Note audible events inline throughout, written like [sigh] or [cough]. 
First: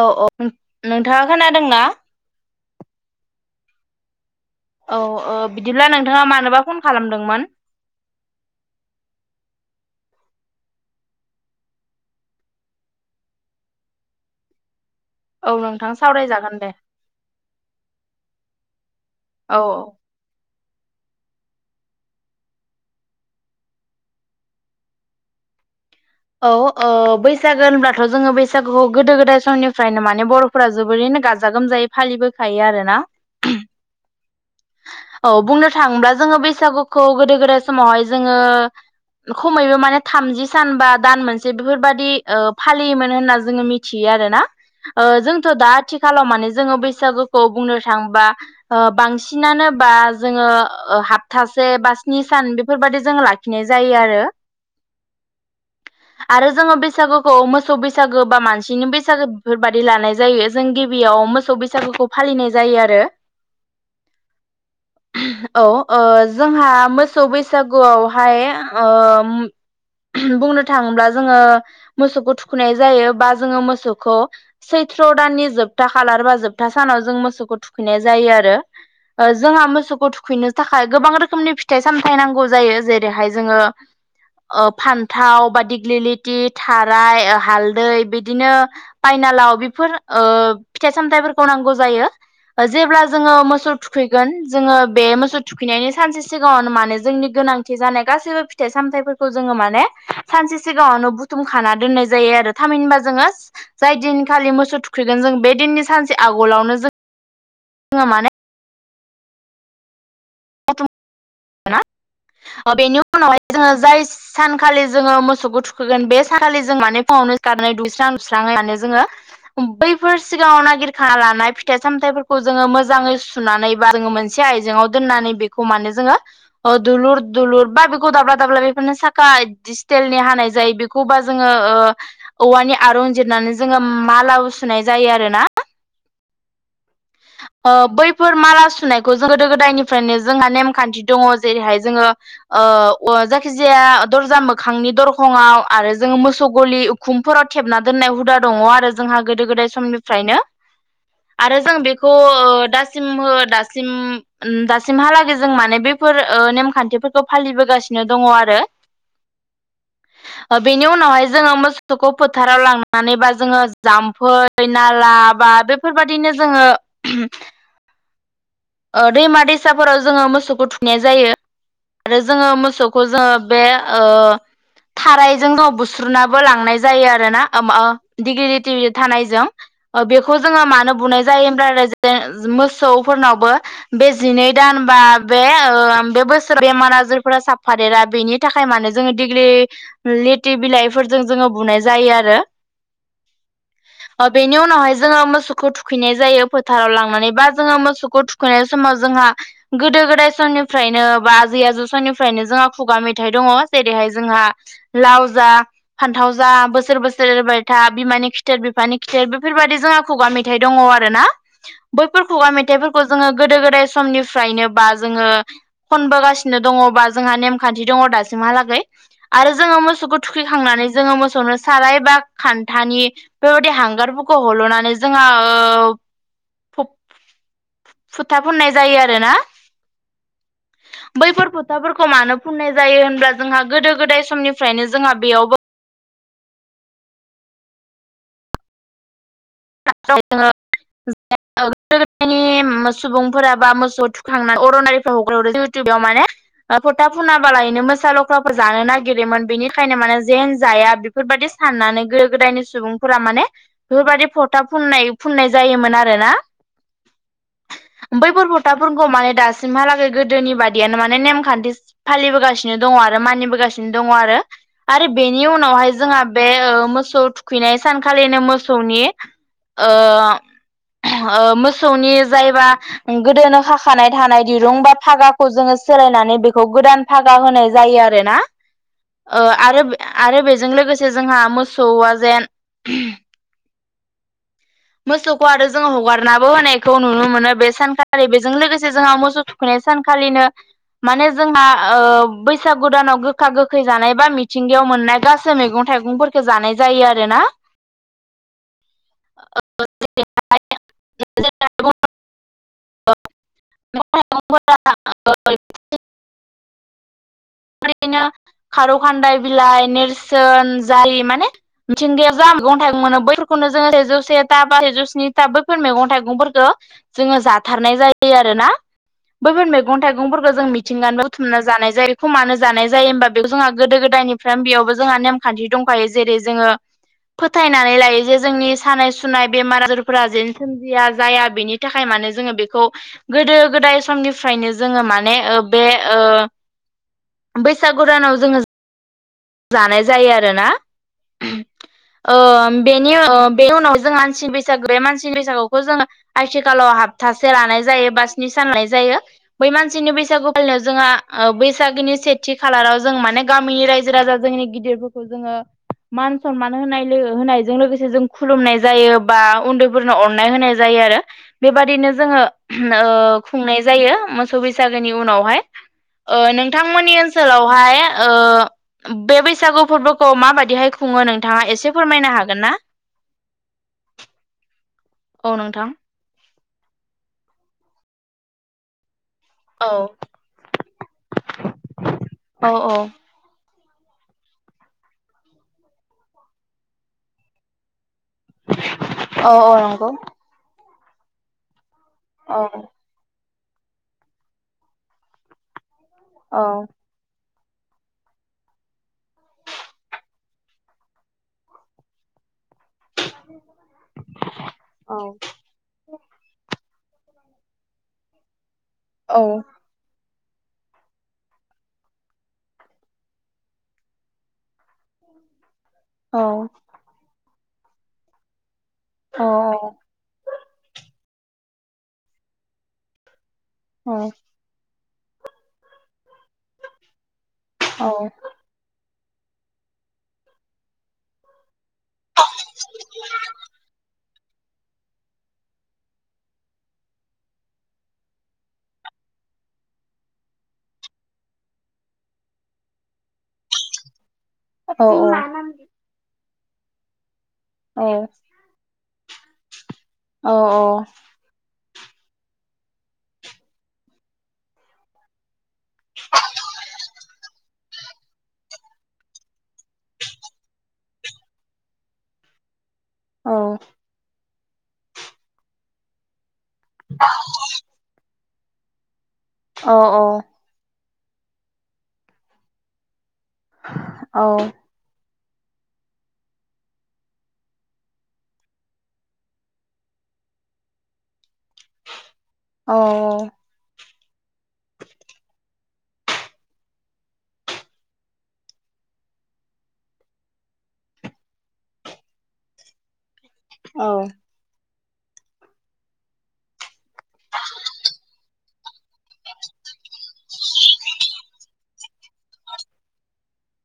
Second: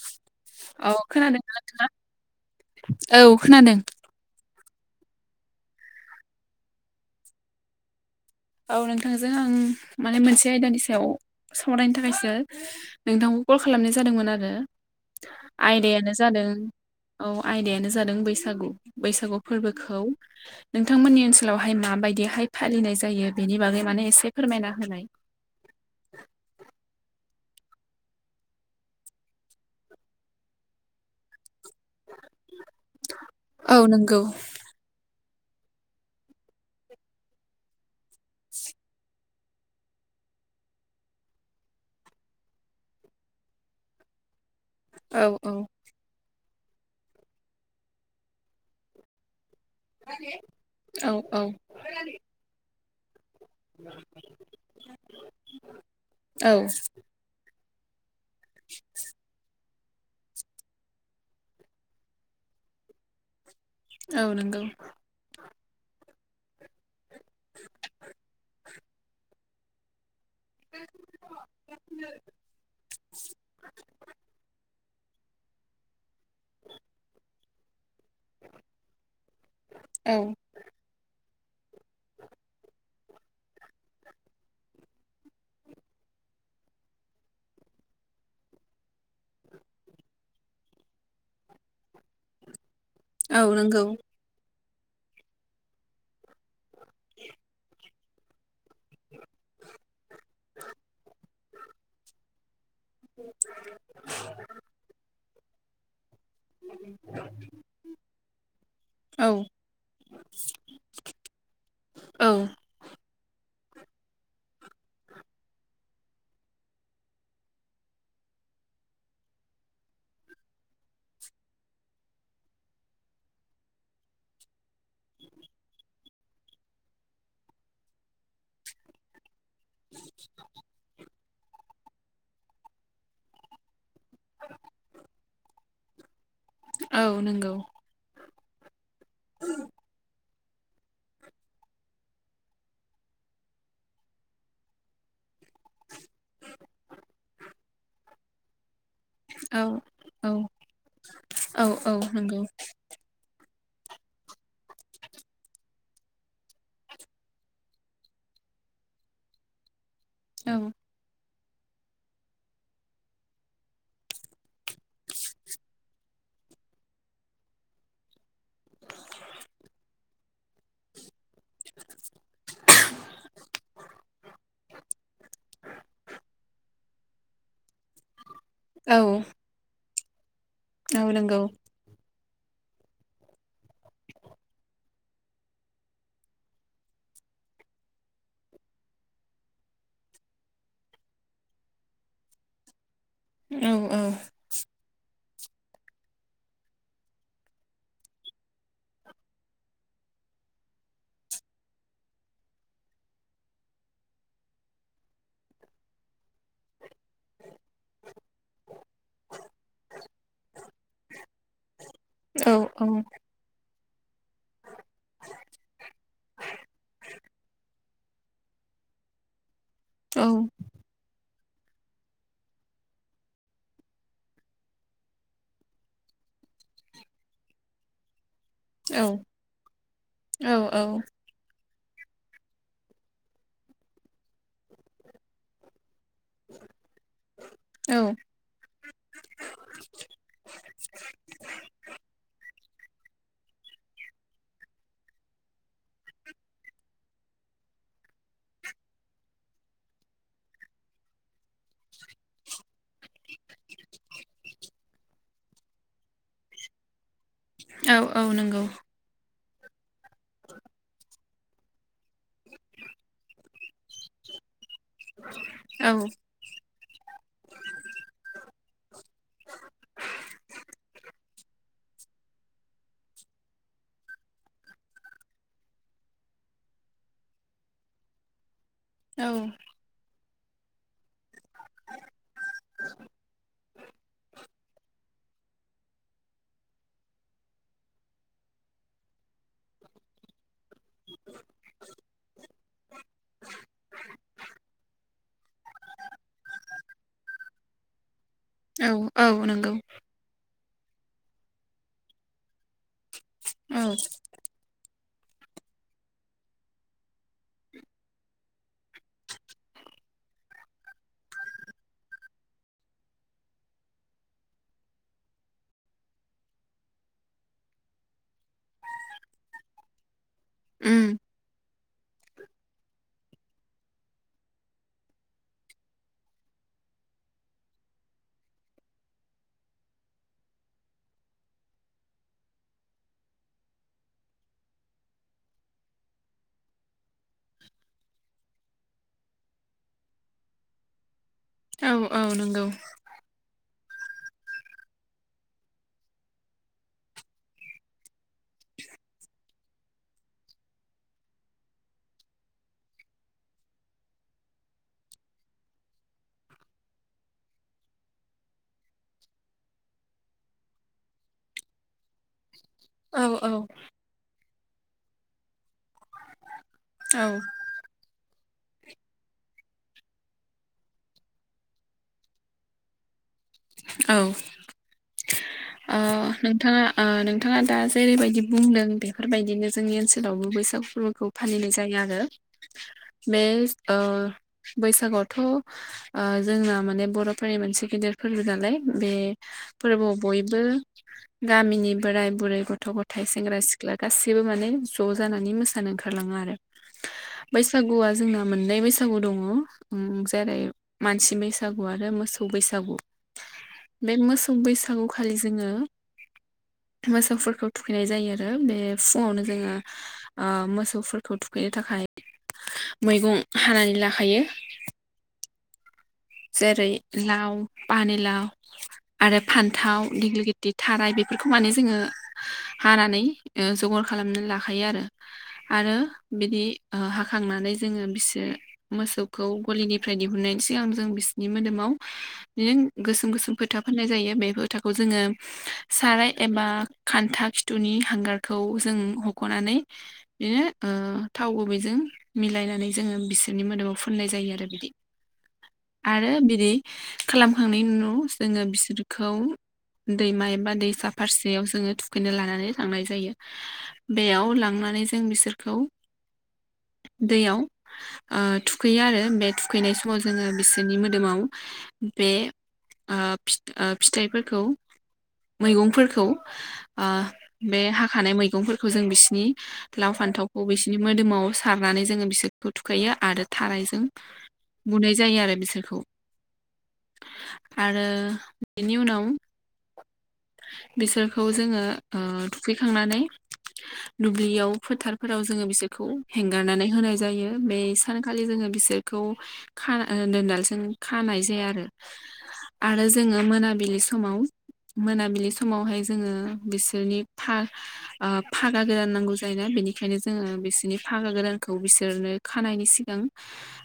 औ औ औ नोंथाङा खोनादों खोनादोंना? औ खोनादों। औ ओ बिदिब्ला नोंथाङा मानोबा फन खालामदोंमोन? औ नोंथांजों आं माने मोनसे आयदानि सायाव सावरायनो थाखायसो नोंथांखौ कल खालामनाय जादोंमोन आरो औ नोंथां आयदायानो जादों सावरायजागोन दे औ आयदायानो जादों बैसागु बैसागु औ फोरबोखौ नोंथांमोननि ओनसोलावहाय माबायदिहाय फालिनाय जायो बेनि बागै माने एसे फोरमायना होनाय? औ ओ बैसागो होनब्लाथ' जोङो बैसागुखौ गोदो गोदाय समनिफ्रायनो माने बर' फोरा जोबोरैनो गाजा गोमजायै फालिबोखायो आरोना। औ नंगौ औ बुंनो थाङोब्ला जोङो बैसागुखौ गोदो गोदाय समावहाय जोङो खमैबो माने थामजि सान बा दान मोनसे बेफोरबायदि ओ फालियोमोन होनना जोङो मिथियो आरोना ओ औ जोंथ' औ दा आथि खालाव माने जोङो बैसागुखौ बुंनो थाङोबा ओ बांसिनानो बा जोङो ओ औ औ हाबथासे बा स्नि सान बेफोरबादि जोङो लाखिनाय जायो आरो। [inaudible] आरो औ जोङो बैसागु खौ मोसौ बैसागो बा मानसिनि बैसागो बेफोरबायदि लानाय जायो जों गिबियाव मोसौ बैसागुखौ फालिनाय जायो आरो। औ नंगौ। औ ओ जोंहा मोसौ बैसागुआवहाय ओ बुंनो थाङोब्ला जोङो मोसौखौ थु खैनाय जायो बा जोङो मोसौखौ सैथ्र' दाननि जोब जोबथा खालार बा जोबथा सानाव जों मोसौखौ थुखैनाय जायो आरो ओ जोंहा मोसौखौ औ थुखैनो थाखाय गोबां रोखोमनि फिथाइ सामथाय नांगौ जायो जेरैहाय जोङो ओ फान थाव बा दिग्लिलिथि थाराय हालदै बिदिनो फाइनालाव बेफोर ओ फिथाइ सामथाइफोरखौ नांगौ जायो। ओ जेब्ला जोङो औ मोसौ नंगौ थुखैगोन जोङो बे मोसौ थुखैनायनि सानसे सि सिगाङावनो माने जोंनि गोनांथि जानाय गासैबो फिथाइ सामथाइफोरखौ जोङो माने सानसे सिगाङावनो बुथुम खाना दोननाय जायो आरो थामहिनबा जोङो जाय दिनखालि मोसौ थुखैगोन जों बे दिननि सानसे आगलावनो जों [unintelligible] जोंहा माने औ। [unintelligible] औ ओ बेनि उनावहाय जोङो जायस सानखालि जोङो मोसौखौ थुखैगोन बे सानखालि जों माने फुङावनो सिखारनानै दुगैस्रां लोबस्रां खालामनानै जोङो बैफोर सिगाङाव नागिरखा लानाय फिथाइ सामथाइफोरखौ जोङो मोजाङै सु सुनानै बा जोङो मोनसे आइजेङाव दोननानै बेखौ मानोे जोङो अ दुलुर-दुलुर बा बेखौ दाब्ला-दाब्ला बेफोरनो साखा दिसिटेलनि हानाय जायो बेखौबा जोङो ओ औवानि आरुं जिरनानै जोङो मालाबो सुनाय जायो आरोनाव औ नंगौ ओ बैफोर माला सुनायखौ जों गोदो गोदायनिफ्रायनो जोंहा नेमखान्थि दङ जेरैहाय जोङो ओ अवा जायखिजाया दरजा मोखांनि दरखंआव आरो जोङो मोसौ गलि खुमफोराव थेबना दोननाय हुदा दङ आरो जोंहा गोदो औ गोदाय औ समनिफ्रायनो। आरो औ जों बेखौ नंगौ ओ दासिम हो दासिम उम दासिमहालागै जों माने बेफोर ओ नेमखान्थिफोरखौ फालिबोगासिनो दङ आरो। औ ओ बेनि उ उनावहाय जोङो मोसौखौ फोथाराव लांनानै बा जोङो जाम्फै नाला बा बे फोरबायादिनो जोङो ओ दैमा दैसाफोराव जोङो मोसौखौ थुनाय जायो। आरो जोङो मोसौखौ जोङो बे ओ थारायजों थाव बुस्रोनाबो लांनाय जायो आरोना ओम ओ डिगिलिथि औ थानायजों ओ बेख खौ जोङो मानो औ बुनाय नंगौ जायोब्ला होमब्ला मोसौफोरनावबो बे जिनै दान बा बे ओ बे बोसोर बेमार आजारफोरा साबफादेरा बेनि थाखाय मानो जोङो दिग्लि लिथि बिलाइफोरजों जोङो बुनाय जायो आरो। [inaudible] औ औ। ओबेनि उनावहाय जोङो मोसौखौ थुखैनाय जायो फो थाराव लांनानै बा जोङो मोसौखौ थुखैनाय समाव जोंहा गोदो गोदाय समनिफ्रायनो बा आजै आजौ समनिफ्रायनो जोंहा खुगा मेथाइ दङ जेरैहाय जोंहा लाव जा फान्थाव जा बोसोर बोसो सोर एरबाय था बिमानि खिथेर बिफानि खिथेर बेफोरबायदि जोंहा खुगा मेथाइ दङ आरो ना।। बैफोर औ खुगा औ मेथाइफोरखौ जोङो गोदो गोदाय समनिफ्रायनो बा जोङो खनबोगासिनो दङ बा जोंहा नेमखान्थि दङ दासिमहालागै। आरो जोङो औ मोसौखौ थुखैखांनानै जोङो मोसौनो साराय बा खान्थानि बेबायददि हांगारफोरखौ हल'नानै जोंहा ओ फब फुथा फुननाय जायो आरो ना औ बैफोर फोथाफोरखौ मानो फुननाय जायो होनब्ला जोंहा गोदो गोदाय समनिफ्रायनो जोंहा बेयावबो औ। जोङो औ गोदोनि सुबुंफोरा बा मोसौ थखांना अरन आरि [unintelligible] फथा फुनाबालायनो मोसा लख्राफोर जानो नागिरोमोन बेनिखायनो माने जेन जाया फोरबायदि साननानै गोदो गोदायनि सुबुंफोरा माने बेफोरबायदि फथ था फुननाय फुननाय जायोमोन आरोना औ औ बैफोर नंगौ फथाफोरखौ माने दासिमहालागै गोदोनि बादियानो माने नेमखान्थि फालिबोगासिनो दङ आरो मानिबोगासिनो दङ आरो। आरो बेनि औ उनावहाय जोंहा बे ओ मोसौ थुखैनाय सानखालिनो मोसौनि ओ ओ मोसौनि जायबा गोदोनो खाखानाय थानाय दिरुं बा फागाखौ जोङो सोलायनानै बेखौ गोदान फागा होनाय जायो आरो ना औ ओ आरो आरो बेजों लोगोसे जोंहा मोसौआ जेन [inaudible] मोसौखौ आरो जोङो हगारनाबो होनायखौ नुनो मोनो बे सानखालि बेजों लोगोसे जोंहा मोसौ थु थुखैनाय सानखालिनो माने जोंहा ओ बैसागु दानाव गोखा गोखै जानाय बा मिथिंगायाव मोननाय गासै गासै मैगं थाइगंफोरखौ जानाय जायो आरो ना औ औ नंगौ [unintelligible] औ [unintelligible] खारौ खान्दाय बिलाइ नेरसोन जारि माने मिथिंगाया जा मैगं थाइगं मोनो बैफोरखौनो जोङो सेजौ से था बा सेजौ स्नि था बैफोर मैगं थाइगंफोरखौ जोङो जाथारनाय जायो आरो ना बैफोर मैगं थाइगंफोरखौ जों उम मिथिंगानि बुथुमनानै जानाय जायो खौ मानो जानाय जायो होमबा बेयाव जोंहा गोदो गोदायनिफ्राय बेयावबो जोंहा नेमखान्थि दंखायो जेरै जोङो फोथायनानै लायो जे जोंनि सानाय सुनाय बेमार आजारफोरा जेने सोमजिया जाया बेनि नि थाखाय मानोे जोङो बेखौ गोदो गोदाय समनिफ्रायनो जोङो माने ओ बे ओ बैसागुदानाव जोङो जानाय जायो आरोना औ औ ओ नंगौ बे बेनि ओ बे उनाव जों मानसिनि बैसागो बे मानसिनि बैसागुखौ जोङो आथिखालाव हप्थासे लानाय जायो बा स्नि सान लानाय जायो बै मानसिनि बैसागु फालिनायाव जोंहा ओ बैसागोनि सेथि खालाराव जों माने गामिनि रायजो रायजो राजा जोंनि गिदिरफोरखौ जोङो मान सनमान होनाय होनायजों लोगोसे जों खुलुमनाय जायो बा उन्दैफोरनो अननाय होनाय जायो आरो बेबादिनो जोङो औ ओ खुंनाय जायो मोसौ बैसागोनि उनावहाय ओ नोंथांमोननि ओनसोलावहाय ओ बे बैसागु फोरबोखौ माबादिहाय खुङो नोंथाङा एसे फोरमायनो हागोन ना औ अ नोंथां ओ नोंथाङा ओ नोंथाङा दा जेरैबायदि बुंदों बेफोरबायदिनो औ जोंनि ओनसोलावबो बैसागु फोरबोखौ फालिनाय जायो आरो औ औ बे ओ बैसागोआवथ' ओ जोंना माने बर'फोरनि मोनसे गेदेर फोरबो जालाय बे औ औ नंगौ फोरबोआव बयबो गामिनि बोराय बुरै औ गथ' गथ थाइ सेंग्रा सिख्ला गासैबो माने ज' जानानै मोसानो ओंखारलाङो आरो औ बैसागुआ जोंना मोननै बैसागु दङ ओम जेरै मानसि बैसागु आरो मोसौ बैसागु बे मोसौ बैसागु औ खालि जों मोसौफोरखौ थुखैनाय जायो आरो बे औ फुङावनो जोङो ओ मोसौफोरखौ थुखैनो थाखाय मैगं हानानै लाखायो औ जेरै लाव पानिलाव आरो औ फान्थाव गिग्लि गिति थाराय बेफोरखौ माने जोङो हानानै ओ जगार औ खालामनो ला हाखायो आरो आरो बिदि ओ हाखांनानै जोङो बिसोर मोसौखौ गलिनिफ्राय दिहुननायनि सिगां जों बिसिनि मोदोमाव बिदिनो गोसोम गोसोम फोथा फोननाय जायो बे फोथाखौ जोङो साराय एबा खान्था खिथुनि हांगारखौ जों हख'नानै बिदिनो ओ थाव गुबैजों मिलायनानै जोङो बिसोरनि मोदोमाव फुननाय जायो आरो बिदि अ अ आरो बिदि खालामखांनायनि उनाव जोङो बिसोरखौ दैमा एबा दैसा फारसे जयाव जोङो थुखैनो लानानै लांनाय जायो बेयाव लांनानै जों बिसोरखौ दैयाव आ थुखैयो आरो बे थुखैनाय समाव जोङो बिस जोंनि मोदोमाव बे आ फिथ फिथाइफोरखौ मैगंफोरखौ आ बे हाखानाय मैगंफोरखौ जों बिसिनि लाव फान्थाव बबेसिनि मोदोमाव सारनानै जोङो बिसोरखौ थुखायो आरो थारायजों बुनाय जायो आरो बिसोर आरो बेनि उनाव बिसोरखौ जोङो ओ थुखैखांनानै [unintelligible] दुब्लियाव फोथारफोराव जोङो बिसोरखौ हेंगारनानै होनाय जायो बे सानखालि जोङो बिसोरखौ खाना दोनदाल जों खानाय जाया आरो आरो जोङो मोनाबिलि औ समाव मोनाबिलि समावहाय जोङो बिसोरनि थार आ फागा गोदान नांगौ जायोना बेनिखायनो जोङो बिसोरनि फागा गोदानखौ बिसोरनो खानायनि सिगां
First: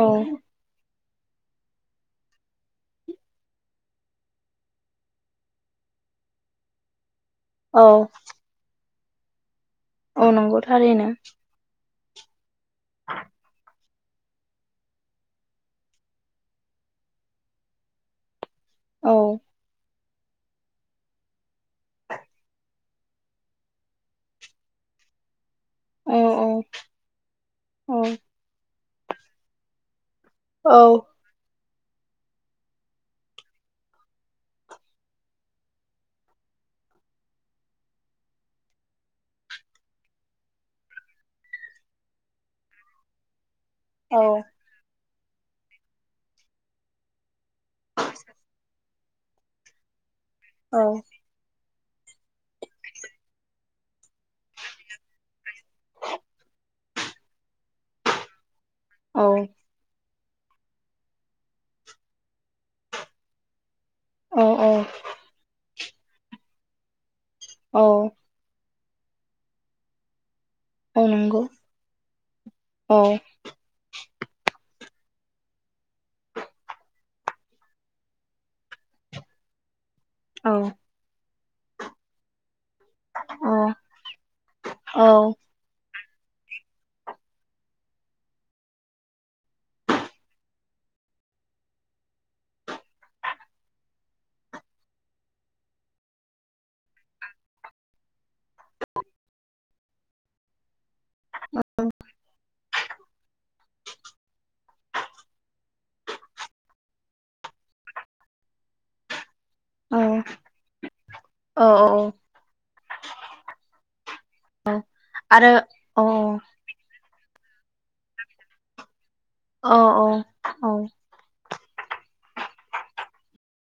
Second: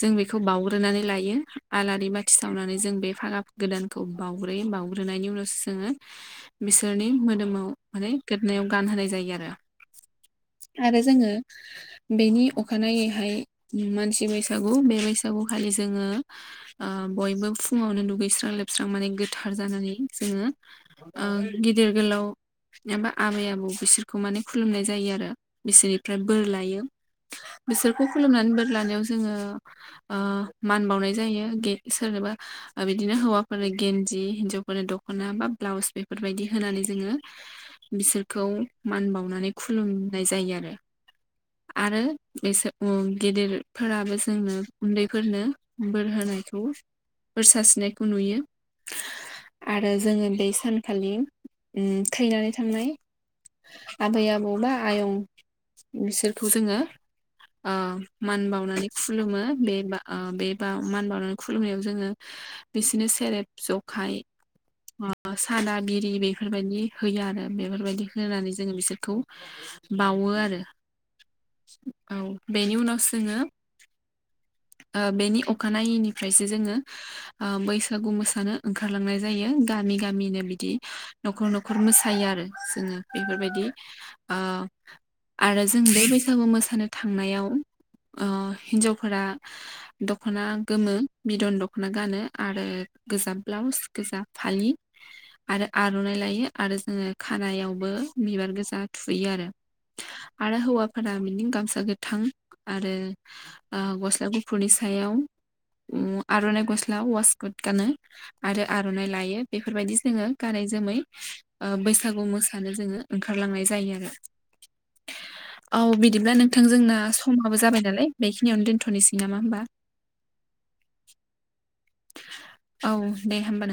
जों बेखौ बाउग्रोनानै लायो आलारि बाथि सावनानै जों बे फागा गोदानखौ बाउग्रोयो बावग्रोनायनि उनावसो जोङो बिसोरनि मोदोमाव माव औ माने गोदनायाव गान होनाय जायो आरो औ नंगौ आरो थारैनो जोङो बेनि अखानायैहाय मानसि बैसागु बे बैसागु खालि जोङो ओ बयबो फुङावनो दुगैस्रां लोबस्रां माने औ गोथार जानानै जोङो ओ गिदिर गोलाव एबा आबै आबौ बिसोरखौ माने खुलुमनाय जायो आरो औ बिसोरनिफ्राय बोर औ लायो औ बिसोरखौ खुलुमनानै बोर लानायाव जोङो ओह औ मान बावनाय जायो गेन सोरनोबा बिदिनो हौवाफोरनो गेन्दि हिन्जावफोरनो दखना बा ब्लाउस बेफोरजों बेफोरबायदि होनानै जोङो बिसोरखौ मान बावनानै खुलुमनाय जायो आरो आरो बेसोर औ गिदिर फोराबो औ जोंनो उन्दैफोरनो बोर होनायखौ बोर सारस्रिनायखौ नुयो आरो जोङो बे सानखालि उम थैनानै थांनाय आबै आबौ बा आयं बिसोरखौ जोङो आ मान बावनानै खुलुमो बे बा ओ बे बा मान बावनानै खुलुमनायाव जोङो बिसिनो सेरेब जख खाय औ औ आ सादा बिरि बेफोरबायदि होयो आरो औ बेफोरबायदि होनानै जोङो बिसोरखौ बावो आरो नंगौ औ बेनि उनाव औ जोङो ओ बेनि अखानायैनिफ्रायसो जोङो ओ बैसागु मोसानो ओंखारलांनाय जायो गामि गामिनो औ बिदि न'खर न'खर मोसायो आरो जोङो औ बेफोरबायदि ओ औ आरो जों बे बैसागु मोसा मोसानो थांनायाव ओ हिनजावफोरा दख दखना गोमो बिदन दखना गानो आरो गोजा ब्लाउस गोजा फालि आरो आरनाइ लायो आरो जोङो खानायावबो बिबार गोजा थुयो आरो आरो हौवाफोरा बिनि गामसा गोथां आरो ओ गस्ला गुफुरनि सायाव सायाव उम आरनाइ गस्ला वासकट गानो आरो आरनाइ लायो औ बेफोरबायदि जोङो गानै जोमै औ ओ बैसागु मोसानो जोङो ओंखारलांनाय जायो आरो औ आरो औ अ बिदिब्ला नोंथां जोंना समबो जाबाय नालाय बेखियावनो दोनथनोसै नामा होमबा अ अ औ [inaudible] औ दे होमबा नों